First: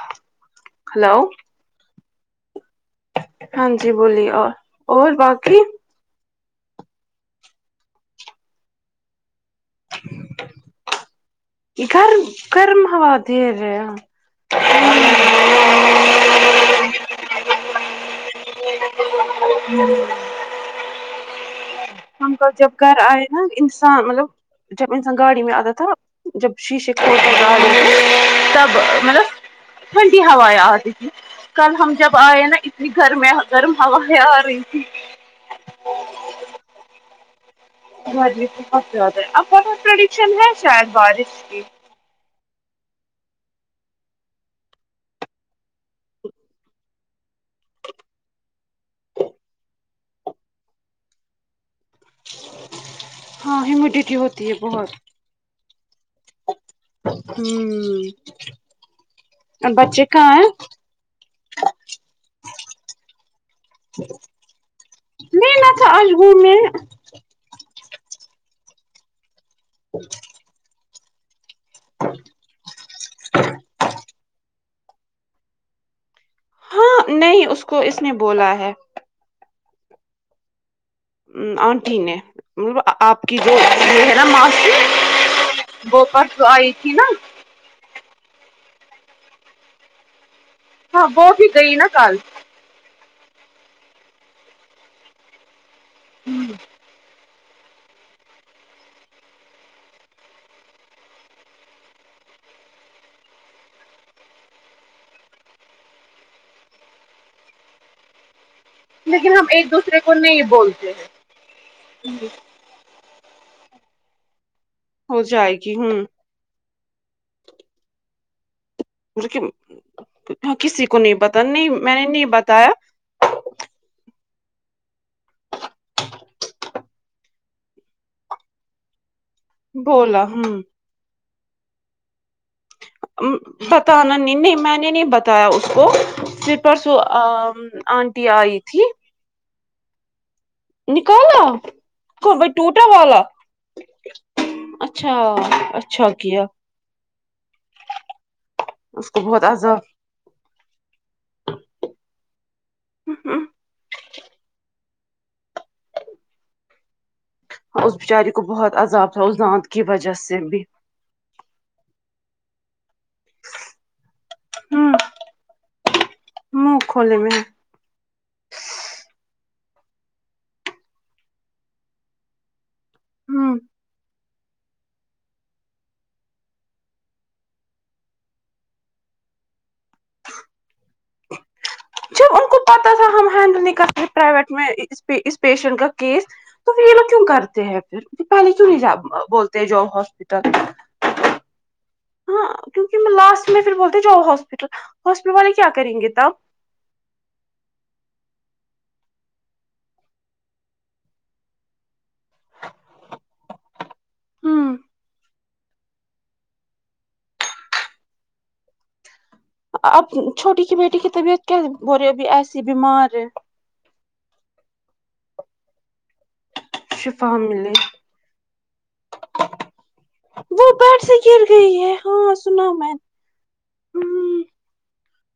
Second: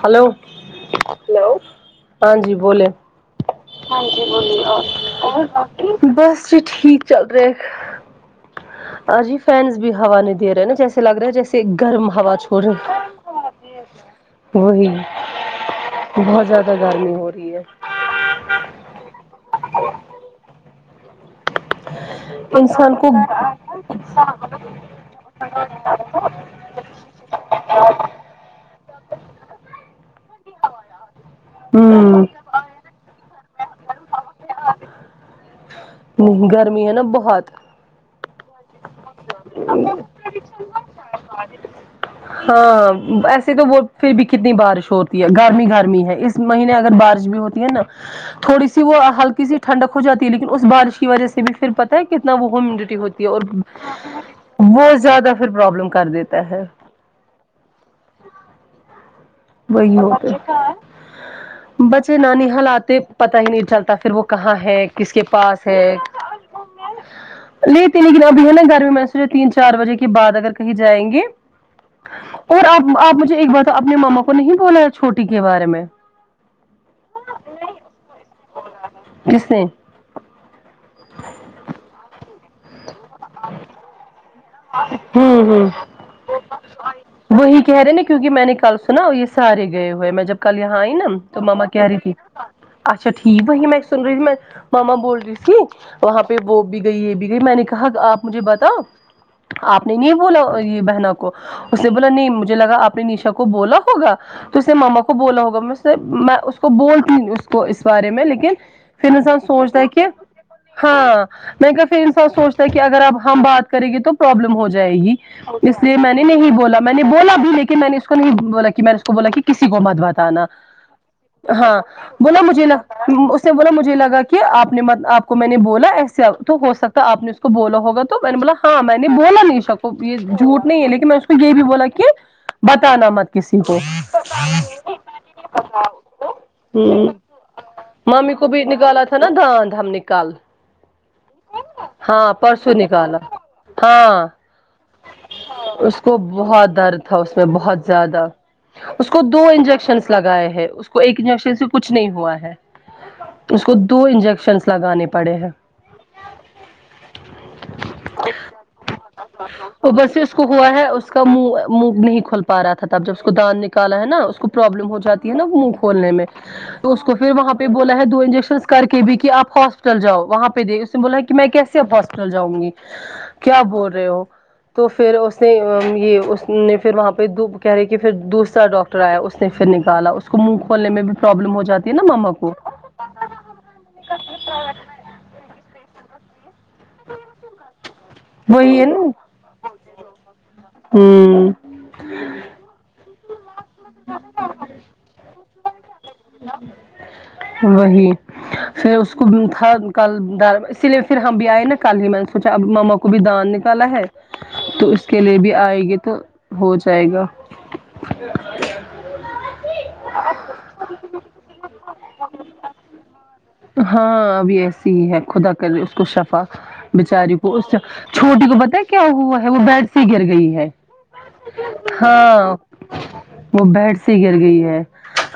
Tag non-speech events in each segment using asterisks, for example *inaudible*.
hello hello ہاں جی بولے ہاں جی بولیے اور اور بس جی ٹھیک چل رہے آجی فین بھی ہوا نہیں دے رہے نا جیسے لگ رہے جیسے گرم ہوا چوڑ رہے وہی پھر بہت زیادہ گرمی ہو رہی ہے ہمم ہم کل جب انسان گھر کو آئے نا انسان مطلب جب انسان گاڑی میں آتا تھا جب شیشے کو تب مطلب ٹھنڈی ہوا آتی تھی کل ہم جب ہوں آئے نا اتنی گرم گرم ہوا ہے نہیں گرمی ہے نا بہت ب بہت زیادہ ہے اب پرڈکشن ہے شاید بارش کی ہاں ایسے تو وہ پھر بھی کتنی بارش ہوتی ہے گرمی گرمی ہے اس مہینے اگر بارش بھی ہوتی ہے نا تھوڑی سی وہ ہلکی ٹھنڈک ہو جاتی ہے لیکن اس بارش کی وجہ سے بھی پھر پتا ہے کتنا وہ ہومیڈٹی ہوتی ہے اور ہاں ہیمیڈیٹی ہوتی ہے بہت وہ زیادہ پھر پروبلم کر دیتے ہے ہمم وہی بچے کہاں ہیں ہوتا ہے بچے نانی حال آتے پتا ہی نہیں چلتا پھر وہ کہاں ہے کس کے پاس ہے میرے لیتے لیکن اب ہے نا گرمی میں سجے تین چار بجے کے بعد اگر کہیں جائیں گے اور آپ آپ مجھے ایک بات اپنے ماما کو نہیں بولا چھوٹی کے بارے میں ہاں نہیں اس کو اس نے بولا ہے کسنے آنٹی نے آپ کی جو یہ ہے نا ہمم وہ پرسوں آئی تھی نا ھمم وہی کہہ رہے نا کیونکہ میں نے کل سنا یہ سارے گئے ہوئے میں جب کل یہاں آئی نا ہاں وہ تو بھی ماما گئی کہہ نا رہی تھی کل اچھا ٹھیک وہی میں سن رہی تھی میں ماما بول رہی تھی وہاں پہ وہ بھی گئی یہ بھی گئی میں نے کہا آپ مجھے بتاؤ آپ نے نہیں بولا یہ بہنا کو اس نے بولا نہیں مجھے لگا آپ نے نشا کو بولا ہوگا تو اس نے ماما کو بولا ہوگا میں اس سے میں اس کو بولتی اس کو اس بارے میں لیکن پھر لیکن انسان ہم ایک سوچتا ہے دوسرے کہ کو نہیں بولتے ہیں ہاں نہیں کہ پھر انسان سوچتا کہ اگر اب ہم بات کریں گے تو پروبلم ہو جائے گی ہو جائے گی اس لیے ہوں میں نے نہیں بولا میں نے بولا بھی لیکن میں نے اس کو نہیں بولا کہ میں نے اس بولا کہ کسی کو مت بتانا ہاں کسی کو نہیں پتا نہیں ہاں میں نے نہیں بولا مجھے بتایا ن اس نے بولا مجھے لگا کہ آپ نے آپ کو میں نے بولا ایسا تو ہو سکتا آپ نے تو بولا ہوگا تو میں نے بولا ہاں میں بولا نشا کو یہ بولا ہوں جھوٹ نہیں ہے لیکن میں اس کو یہ بھی بولا کہ بتانا مت کسی کو پتانا نہیں نہیں میں نے نہیں بتایا اس کو پھر پرسو اام آنٹی ممی کو آئی بھی تھی نکالا نا دانت ہم نکال نکالا ہاں کو بھائی پرسو ٹوٹا نکالا والا ہاں اچھا اس اچھا کو کیا بہت درد تھا اس میں بہت زیادہ اس کو دو انجیکشن لگائے ہے اس کو ایک انجیکشن سے کچھ نہیں ہوا ہے عذاب اس کو دو انجیکشنس لگانے پڑے ہیں اس بیچاری کو بہت عذاب تھا اس دانت کی اوپر وجہ اس سے کو بھی ہوا ہے اس کا منہ منہ نہیں کھول پا رہا تھا تب جب اس کو دانت نکالا ہے نا اس کو پروابلم ہوں ہو جاتی ہے نا منہ کھولنے میں منہ تو اس کو کھولے پھر میں وہاں پہ بولا ہے دو انجیکشنس کر کے بھی آپ ہاسپٹل جاؤ وہاں پہ دے اس نے بولا کہ میں کیسےاب ہاسپٹل جاؤں گی ہم کیا بول رہے ہو تو پھر اس نے یہ اس نے پھر وہاں پہ دو کہہ رہے کہ پھر دوسرا ڈاکٹر ایا اس نے پھر نکالا اس کو منہ کھولنے میں بھی پرابلم ہو جاتی ہے نا ماما کو ات سے ہم ہینڈل نہیں کرتے پرائیویٹ میں اس اس پیشنٹ کا کیس تو پھر یہ لوگ کیوں کرتے ہیں پھر پہلے کیوں نہیں وہی ہے جا نا بولتے جاو ہاسپٹل ہمم ہاں کیونکہ لاسٹ میں پھر بولتے جاو ہاسپٹل ہاسپٹل والے کیا کریں گے تب ل وہی پھر اس کو تھا کل در اسی لیے پھر ہم بھی آئے نا کل ہی من سوچا اب ماما کو بھی دانت نکالا ہے ہوں تو اس کے لیے بھی آئے گی تو ہو جائے گا اب چھوٹی کی بیٹی کی طبیعت کیا بول رہی ابھی ایسی بیمار ہے ہاں ابھی ایسی ہی ہے خدا کر اس کو شفا شفا بچاری کو اس ملے چھوٹی کو پتا ہے کیا ہوا ہے وہ بیڈ سے گر گئی ہے وہ بیڈ سے گر گئی ہے ہاں سنا میں نے وہ بیڈ سے گر گئی ہے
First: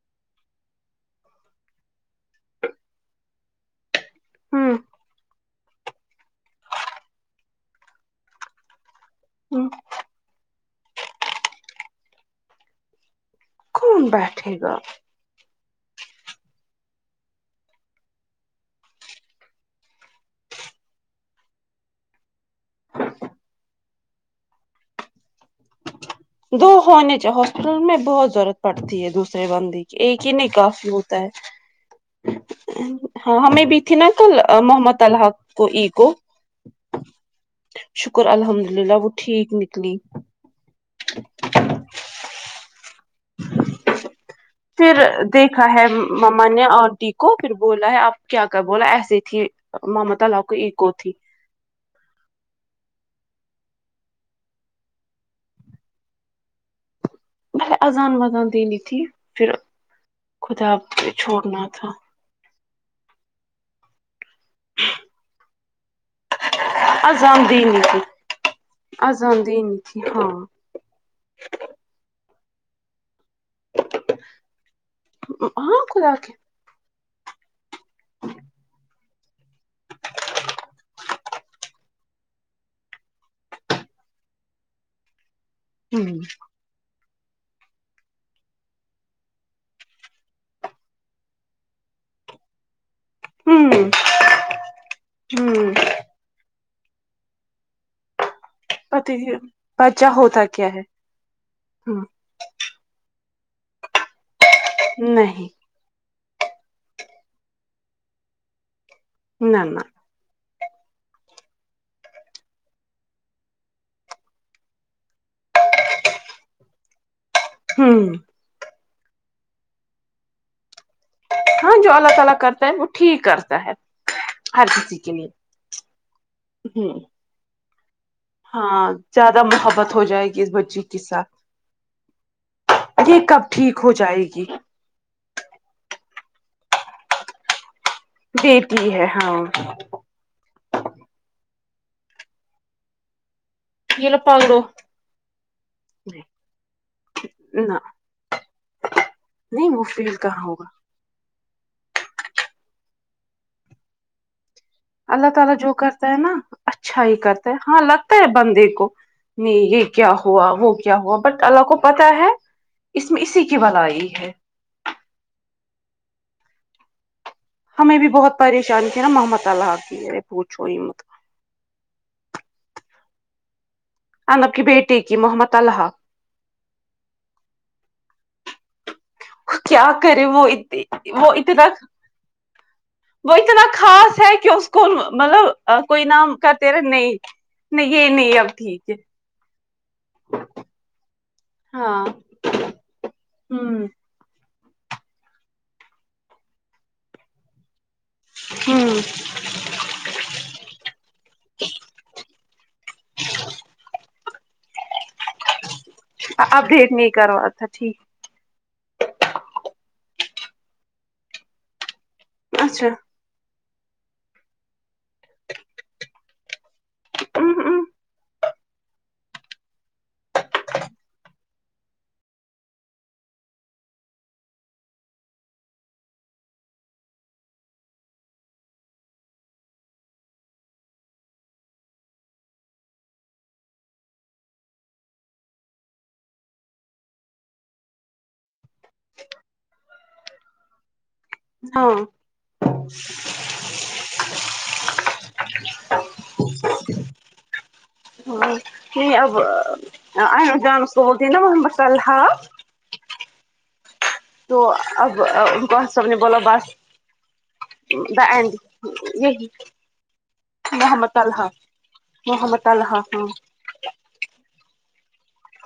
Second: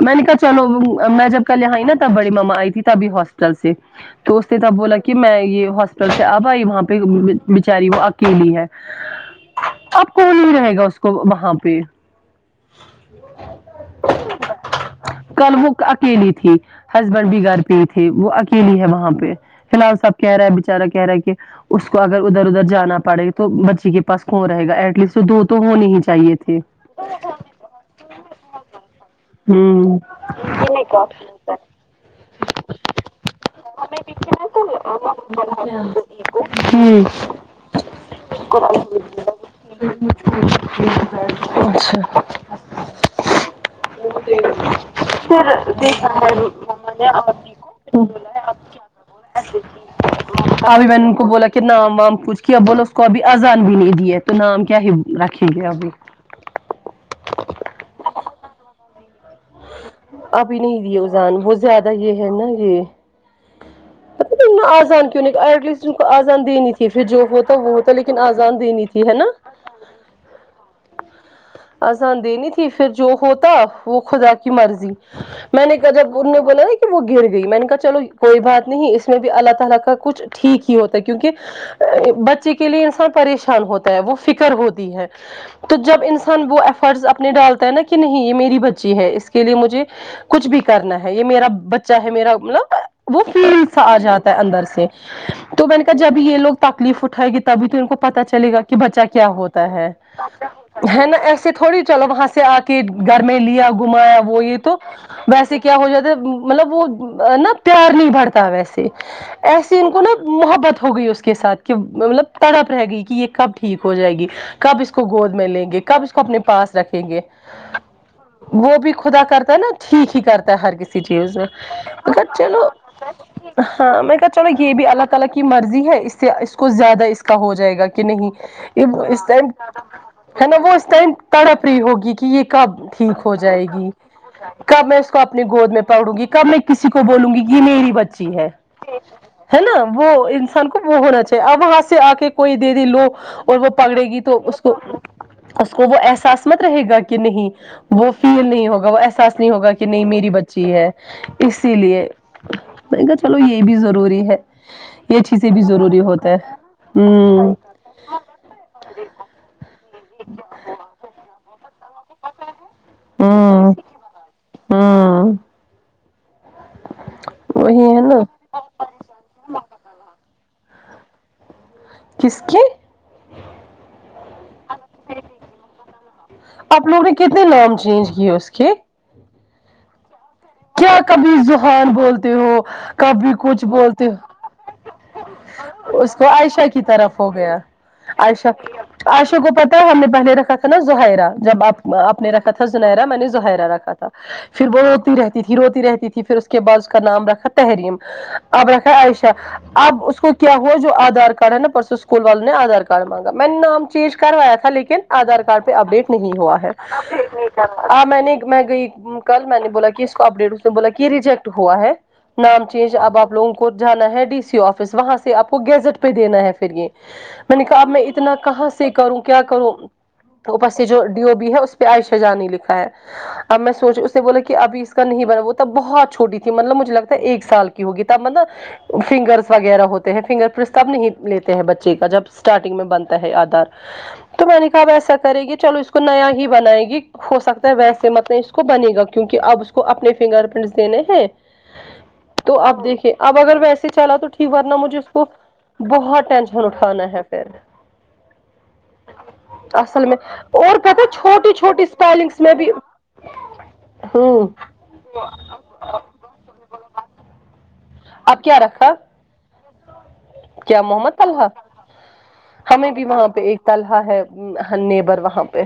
میں نے کہا چلو میں جب کل یہاائی نا تب بڑی ماما آئی تھی تبھی ہاسٹل سے تو اس نے تب ہوں بولا کہ میں یہ ہاس پیٹل سے اب آئی وہاں پہ بچاری وہ اکیلی ہے ہمم اب کون نہیں رہے گا اس کو وہاں پہ کون بیٹھے گا کل وہ اکیلی تھی ہسبینڈ بھی گھر پہ ہی تھے وہ اکیلی ہے وہاں پہ فی الحال سب کہہ رہا ہے بےچارہ کہہ رہا ہے کہ اس کو اگر ادھر ادھر جانا پڑے گا تو بچی کے پاس کون رہے گا ایٹ لیسٹ دو تو ہونی ہی چاہیے تھے دو ہونے چاہو ہاسپٹل میں بہت ضرورت پڑتی ہے دوسرے بندے کی ہوں ایک ہی نہیں کافی ہوتا ہے ہاں ہمیں بھی تھنکل محمد الحق کو ای کو شکر الحمد للہ وہ ٹھیک نکلی اچھا پھر دیکھا ہے آنٹی کو پھر بولا ہے آپ کیا کر بولا ایسے تھی ممتا اللہ کو ای ابھی کو میں نے تھی ان بولا کہ نام وام پوچھ کیا بولو اس کو ابھی آذان بھی نہیں دیا ہے تو نام کیا ہی رکھیں گے ابھی ہں آذان وذان دینی تھی پھر ابھی خدا نہیں دیے اذان بہت چھوڑنا تھا زیادہ یہ ہے نا یہ آزان کیوں نہیں اٹلیسٹ ان کو آزان دینی تھی پھر جو ہوتا وہ ہوتا لیکن آزان دینی تھی ہے نا آزان دینی تھی ہاں آذان دینی تھی پھر جو ہوتا وہ خدا مرضی میں نے ہاں کہا خدا جب انہوں کے نے بولا تو وہ گر گئی میں نے کہا چلو کوئی بات نہیں اس میں بھی اللہ تعالی کا کچھ ٹھیک ہی ہوتا ہے کیونکہ بچے کے لیے انسان پریشان ہوتا ہے وہ فکر ہوتی ہے تو جب ہمم انسان وہ ایفرٹس اپنے ڈالتا ہے نا کہ نہیں یہ میری بچی ہے اس کے لیے مجھے کچھ بھی کرنا ہے یہ میرا بچہ ہے میرا مطلب وہ فیل سا ہمم آ جاتا ہے اندر سے تو ہمم میں نے کہ جبھی یہ لگ تکلیف اٹھائے گے تب تو ان کو پتا چلے گا کہ کہ بچہ پتی کیا ہوتا ہے بچہ ہوتا کیا ہے نا ایس تھوڑی چلو وہاں سے آ کے گھر میں لیا گھمایا وہ یہ تو نہیں ویسے کیا ہو جاتا ہے مطلب وہ نا پیار نہیں بھرتا ویسے نہ ایسیے نہ ان کو نا محبت ہوگئی اس کے ساتھ کہ مطلب تڑپ رہ گئی کی یے کب ٹھیک ہو جائے گی کب اس کو گود میں لیں گے کب اس کو اپنے پاس رکھیں گے ہمم وہ بھی خدا کرتا ہے نا ٹھیک ہی کرتا ہے ہر کسی چیز ہاں جو اللہ میں تعالی چلو کرتا ہے وہ ٹھیک کرتا ہے ہاں میں نے کہا چلو ہر یے بھی کسی اللہ کے تعالی کی لیے مرضی ہے اس اس کو ہ زیادہ اس کا ہو جائے گا کہ نہیں ہاں اس زیادہ ٹائم محبت ہو جائے گی ہے نا وہ بچی اس کے ٹائم ساتھ تڑپ رہی ہوگی کی یے کب یہ ٹھیک ہو کب جائے ٹھیک گی ہو جائے گی کب میں اس کو اپ گود میں پکڑوں گی کب میں کسی کو بولوں گی کی یے میری بچ چی ہے دیتی ہے ہاں ہے نا وہ انسان کو وہ ہونا چاہیے اب وہاں سے آ کے کوئی دے دی لو اور وہ پکڑے یہ لو گی تو اس پکڑو کو اس کو وہ احساس مت رہے گا کہ نہیں نہ وہ فیل نہیں ہوگا وہ احساس نہیں ہوگا وہ کی نہیں فیل میری کہاں ہوگا بچی ہے اسی لیے میں نےکہا چلو یے بھی ضروری ہے یہ اللہ چیزیں تعالی بھی جو ضروری کرتا ہے ہوتا نا اچھا ہی کرتا ہوں ہاں لگ تا ہے بندے کو نہیں یے کیا ہوا وہ کیا ہوا بٹ اللہ کو پتا ہے اس میں اسی کی ہوں بھلا آئی ہے ہوں تو *unintelligible* ہمیں بھی بہت پریشانی تھی نا محمد طلحہ تی ہے پوچھو ہی مت کس کے انب کی بیٹے کی محمد طلحہ آپ لوگوں نے کتنے نام چینج کیے اس کے کیا کرے وہ کیا وہ کبھی اتنا زحان بولتے ہو کبھی وہ اتنا کچھ بولتے خاص ہے کہ اس کو مطلب ہو کوئی اس کو نام عائشہ کرتے کی رہے نہیں طرف ہو گیا نہیں یہ نہیں اب عائشہ ٹھیک ہے عائشہ کو پت تہ ہم نے پہلے رکھا تھا نا زہائرہ جب آپ ہاں آپ نے رکھا تھا زنیرہ میں نے زہرہ ہمم رکھا تھا پھر وہ ہوتی رہتی تھی روتی رہتی تھی پھر اس کے بعد اس کا نام رکھا تحریم اب رکھا ہمم عائشہ اب اس کو کیا ہوا جو آدھار کارڈ ہے نا پرسوں اسکول والوں نے آدھار کارڈ مانگا میں نے نام چینج کروایا تھا لیکن کن ادھار کارڈ پے اپڈیٹ نہیں ہوا ہے اپڈیٹ نہیں کروا تھا ہاں ٹھیک میں نے میں گئی کل میں نے بولا کی اس اپڈیٹ اس نے بولا کی یے ریجیکٹ ہوا ہے نام اچھا چینج اب آپ لوگوں کو کو جانا ہے ڈی سی آفس وہاں سے آپ کو گیزٹ پے دینا ہے پھر یے میں نے کہا اب میں اتنا کہاں سے کروں کیا کروں اپر سے جو ڈی او بی ہے اس پے عائشہ جان ہی لکھا ہے اب میں سوچی اس سے بولا کی اب اس کا نہیں بنا وہ تب بہت چھوٹی تھی مطلب مجھے لگتا ہے ایک سال کی ہوگی تب مطلب فنگرس وغیرہ ہوتے ہیں فنگر پرنس نہیں لیتے ہیں بچے کا جب اسٹارٹنگ میں بنتا ہے آدھار تو میں نے کہا اب ایسا کرے گی چلو اس کو نیا ہی بنائے گی ہو سکتا ہے ویسے مطلب اس کو بنے گا کیونکی اب اس کو اپنے فنگر پرنٹس دینے ہیں ہاں تو اب دیکھے اب اگر ویسے چلا تو ٹھیک ورنا مجھے اس کو بہت ٹینشن اٹھانا ہے پھر نہیں اب اصل میں اور جان اس کو پتا بولتے ہیں نا چھوٹی محمد چھوٹی طلحہ اسپیلنگس میں بھی ہممم تو اب ان کو سب نے بولا بس ب اب کیا رکھا یہ کیا محمد طلحہ محمد ہمیں طلحہ بھی ہاں وہاں پہ ایک طلحہ ہے نیبر وہاں پہ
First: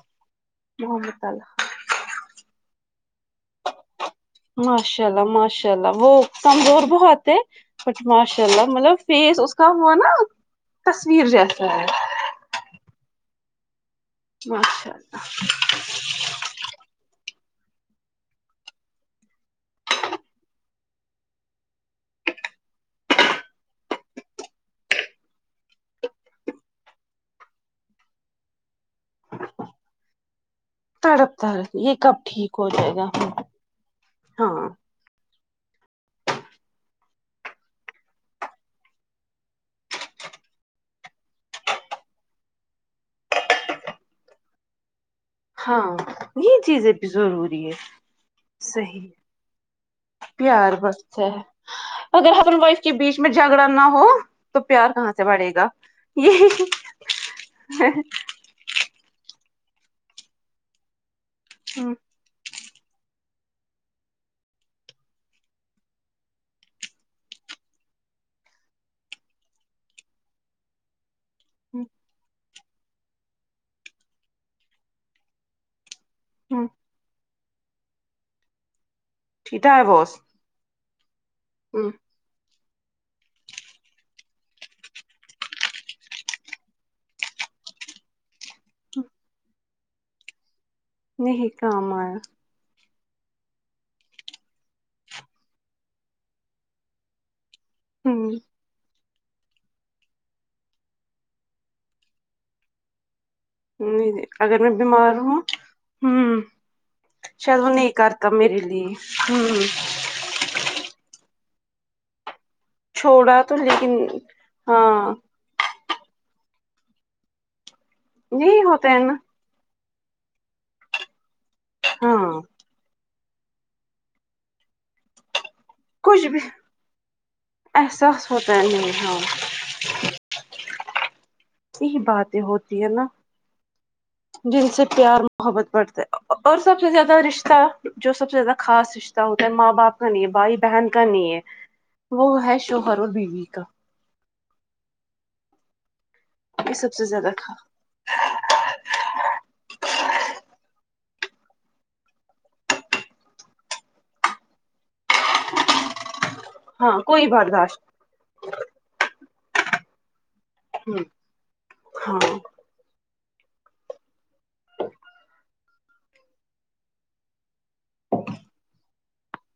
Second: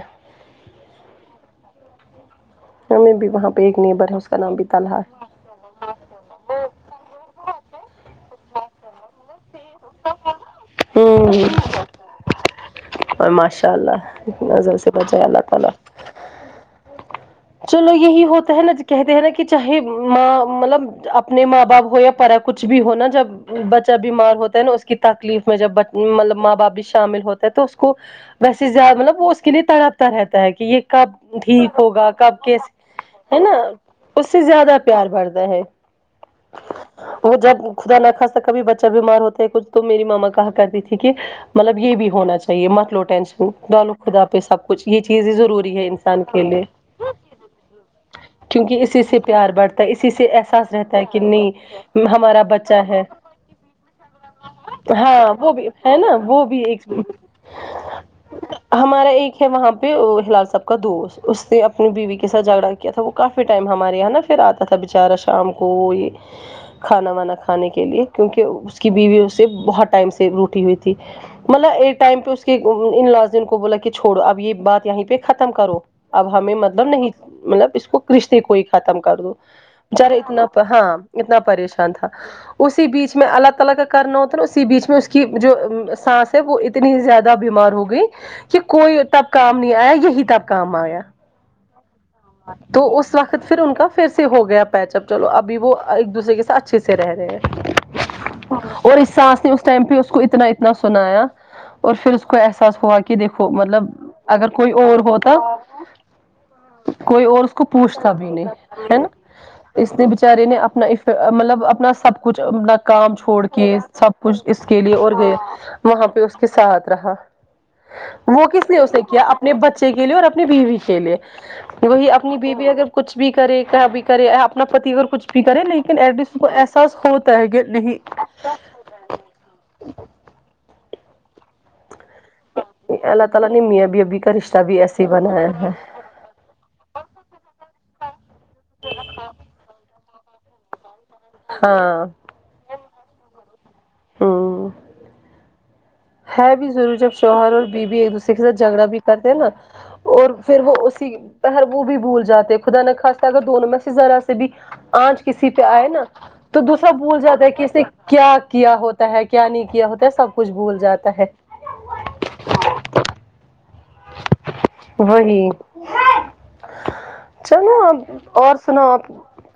محمد طلحہ ہمیں بھی وہاں پہ ایک نیبر ہے کا نام بھی طلحہ ماشاء اللہ ہے ماشاء اللہ وہ کمزور بہت ہے بٹ ماشاء اللہ مطلب فیس اس کا ہوا نا تصویر جیسا ہے اور ماشاء اللہ نظر سے بچائے اللہ تعالی چلو یہی ہوتا ہے نا کہتے ہیں نا کہ چاہے ماں مطلب اپنے ماں باپ ہو یا پرپ کچھ بھی ہونا جب بچہ بیمار ہوتا ہے نا اس کی تکلیف میں جب مطلب ماں باپ بھی شامل ہوتے ہے تو اس کو ویسے زیادہ مطلب وہ اس کے لیے تڑپتا رہتا ہے کہ یہ کب تڑپتا رہ ٹھیک یہ ہوگا کب ٹھیک ہو جائے گا ہے نا اس سے ہاں زیادہ پیار بھرتا ہے وہ جب خدا نہ خاستہ کبھی بچہ بیمار ہوتا ہے کچھ تو میری ماما کہا کرتی تھی کے مطلب یہ بھی ہونا چاہیے مت لو ٹینشن ڈالو خدا پہ سب کچھ یہ چیزیں ضروری ہے ہاں انسان کے یہ لیے چیزیں ضروری ہے کیونکہ اسی صحیح سے پیار بڑھتا ہے اسی سے احساس پیار رہتا بس ہے کہ نہیں اگر ہمارا ہسبینڈ وائف بچہ کے ہے بیچ جھگڑا نہ ہو تو پیار کہاں سے ہاں بڑے وہ گا بھی ہے نا وہ یہی بھی ایک ہمارا ایک ہے وہاں پہ ہلال صاحب کا دوست اس نے اپنی بیوی کے ساتھ جھگڑا کیا تھا وہ کافی ٹائم ہمارے یہاں نا پھر آتا تھا بیچارا شام کو یہ کھانا وانا کھانے کے لیے کیونکہ اس کی بیوی اس سے بہت ٹائم سے روٹھی ہوئی تھی مطلب ایک ٹائم پہ اس کے ان لاؤس نے ان کو بولا کہ چھوڑو اب یہ بات یہیں پہ ختم کرو اب ہمیں نہیں مطلب اس کو کرشتی کو ہی ختم کر دو بیچارا ڈائیوس اتنا ہاں اتنا پریشان تھا اسی بیچ میں اللہ تعالی کا کرنا ہوتا ہے نا اسی بیچ میں اس کی جو سانس وہ اتنی زیادہ بیمار ہو گئی کہ کوئی تب کام نہیں آیا یہی تب کام آیا نہیں کام آیا تو اس وقت پھر ان کا پھر سے ہو گیا پیچ اپ چلو ابھی وہ ایک دوسرے کے سا اچھے سے رہ رہے ہیں ہمم اور اس ساس نے اس ٹائم پہ اس کو اتنا اتنا سنایا اور پھر اس کو احساس ہوا کہ کہ دیکھو مطلب نہیں اگر کوئی اور ہوتا ہمم کوئی اور اس کو پوچھتا بھی نہیں لیے ہے نا ہوں اس نے بچارے نے اپنا مطلب اپنا سب کچھ اپنا کام چھوڑا چھوڑ تو کے لیکن سب کچھ اس کے لیے اور ہاں گئے وہاں پہ اس کے ساتھ رہا وہ یہی کس نے ہوتا ہے اسے نا کیا اپ اپنے بچے کے لیے اور اپنی بیوی کے لیے وہی اپنی ہاں بیوی اگر کچھ بھی کرے کیا بھی کرے اپنا پتی اگر کچھ بھی کرے نہیں لن ایٹ کچھ لیسٹ ان بھی کو احساس ہوتا ہے کہ نہیں احساس ہوتا ہے نہیں ہاں یہ باتیں ہوتی ہے نا اللہ تعالی نے میاں بیوی کا رشتہ جن بھی سے ایسے ہی پیار بنایا محبت ہے بڑھتا ہے اور سب سے زیادہ رشتہ جو سب سے زیادہ خاص رشتہ ہوتا ہے ماں باپ کا لیے بھائی بہن کا نہیں ہے ہاں وہ ہے شوہر اور بیوی کا ہمم ہے بھی یہ سب ضرور سے جب زیادہ شوہر اور بیوی ایک دوسرے کے ساتھ جھگڑا بھی کرتے ہیں نہ اور پھر وہ اسی پر وہ بھی بھول جاتے خدا نخواستہ اگر دونوں میں سے ذرا سے بھی آنچ کسی پہ آئے نا تو دوسرا ہاں بھول کوئی جاتا ہے کہ اسے برداشت کیا کیا ہوتا ہے کیا نہیں کیا ہوتا ہے سب کچھ بھول ہمم جاتا ہے ہاں وہی چلو ا اور سناو آ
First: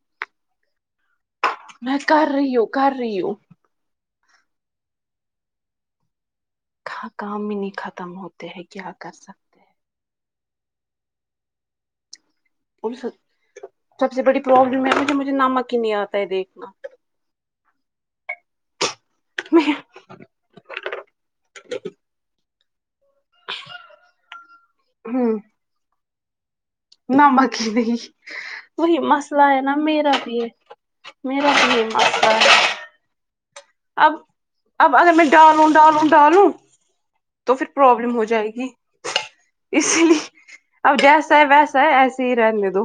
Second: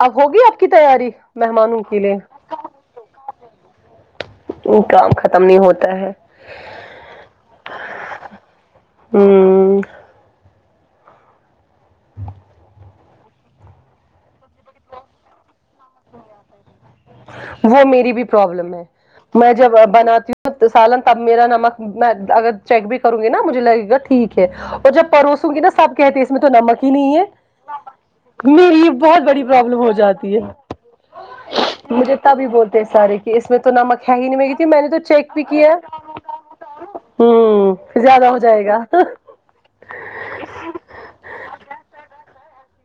اب ہوگی آپ کی تیاری مہمانوں میں کے لیے کر رہی ہو کر رہی ہو کام ختم نہیں ہوتا ہے کام بھی نہیں ختم ہوتے ہے کیا کر سکتے ہوں سب سے بڑی پرابلم یہ مجھے نمک ہی نہیں آتا ہے دیکھنا وہ میری بھی پرابلم ہے میں جب بناتی ہوں سالن تب میرا نمک میں اگر چیک بھی کر کرو گی نا مجھے لگ گا ٹھیک ہے اور جب ہوں پروسوں گی نا سب کہتے ہیں اس میں تو نمک ہی نہیں ہے نمک ہی نہیں میرے لی وہی بہت مسئلہ بڑی ہے نا پرابلم ہو میرا جاتی ہے بھی میرا بھی مجھے مسئلہ بھی ہے بولتے ہیں سار کہ اس میں تو نمک اب ہے ہی نہیں میں نے اب تو اگر چیک بھی کیا ڈالوں ڈالوں ڈالوں ہوں پھر زیادہ ہو جائے گا اسی لیے اب جیسا ہے ویسا ہے ایسے ہی رہنے دو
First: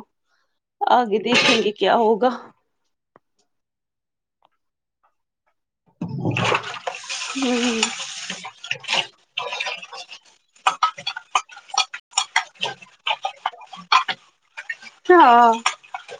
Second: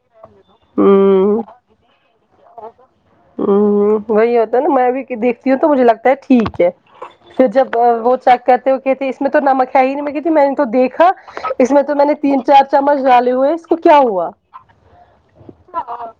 آگے دھیں ہوں گے کیا ہوگا ہوں وہی ہوتا نا میں بھی کہ دیکھ تو مجھے لگتا ہے ٹھیک ہے پھر جب ہ وہ چیک کرتے ہو تھے اس میں تو نمک ہے ہی نہیں مگی تھی میں نے تو دیکھا اس میں تو میں نے تین چار چمچ ڈالے ہوئے تو کیا ہوا ہاں ہ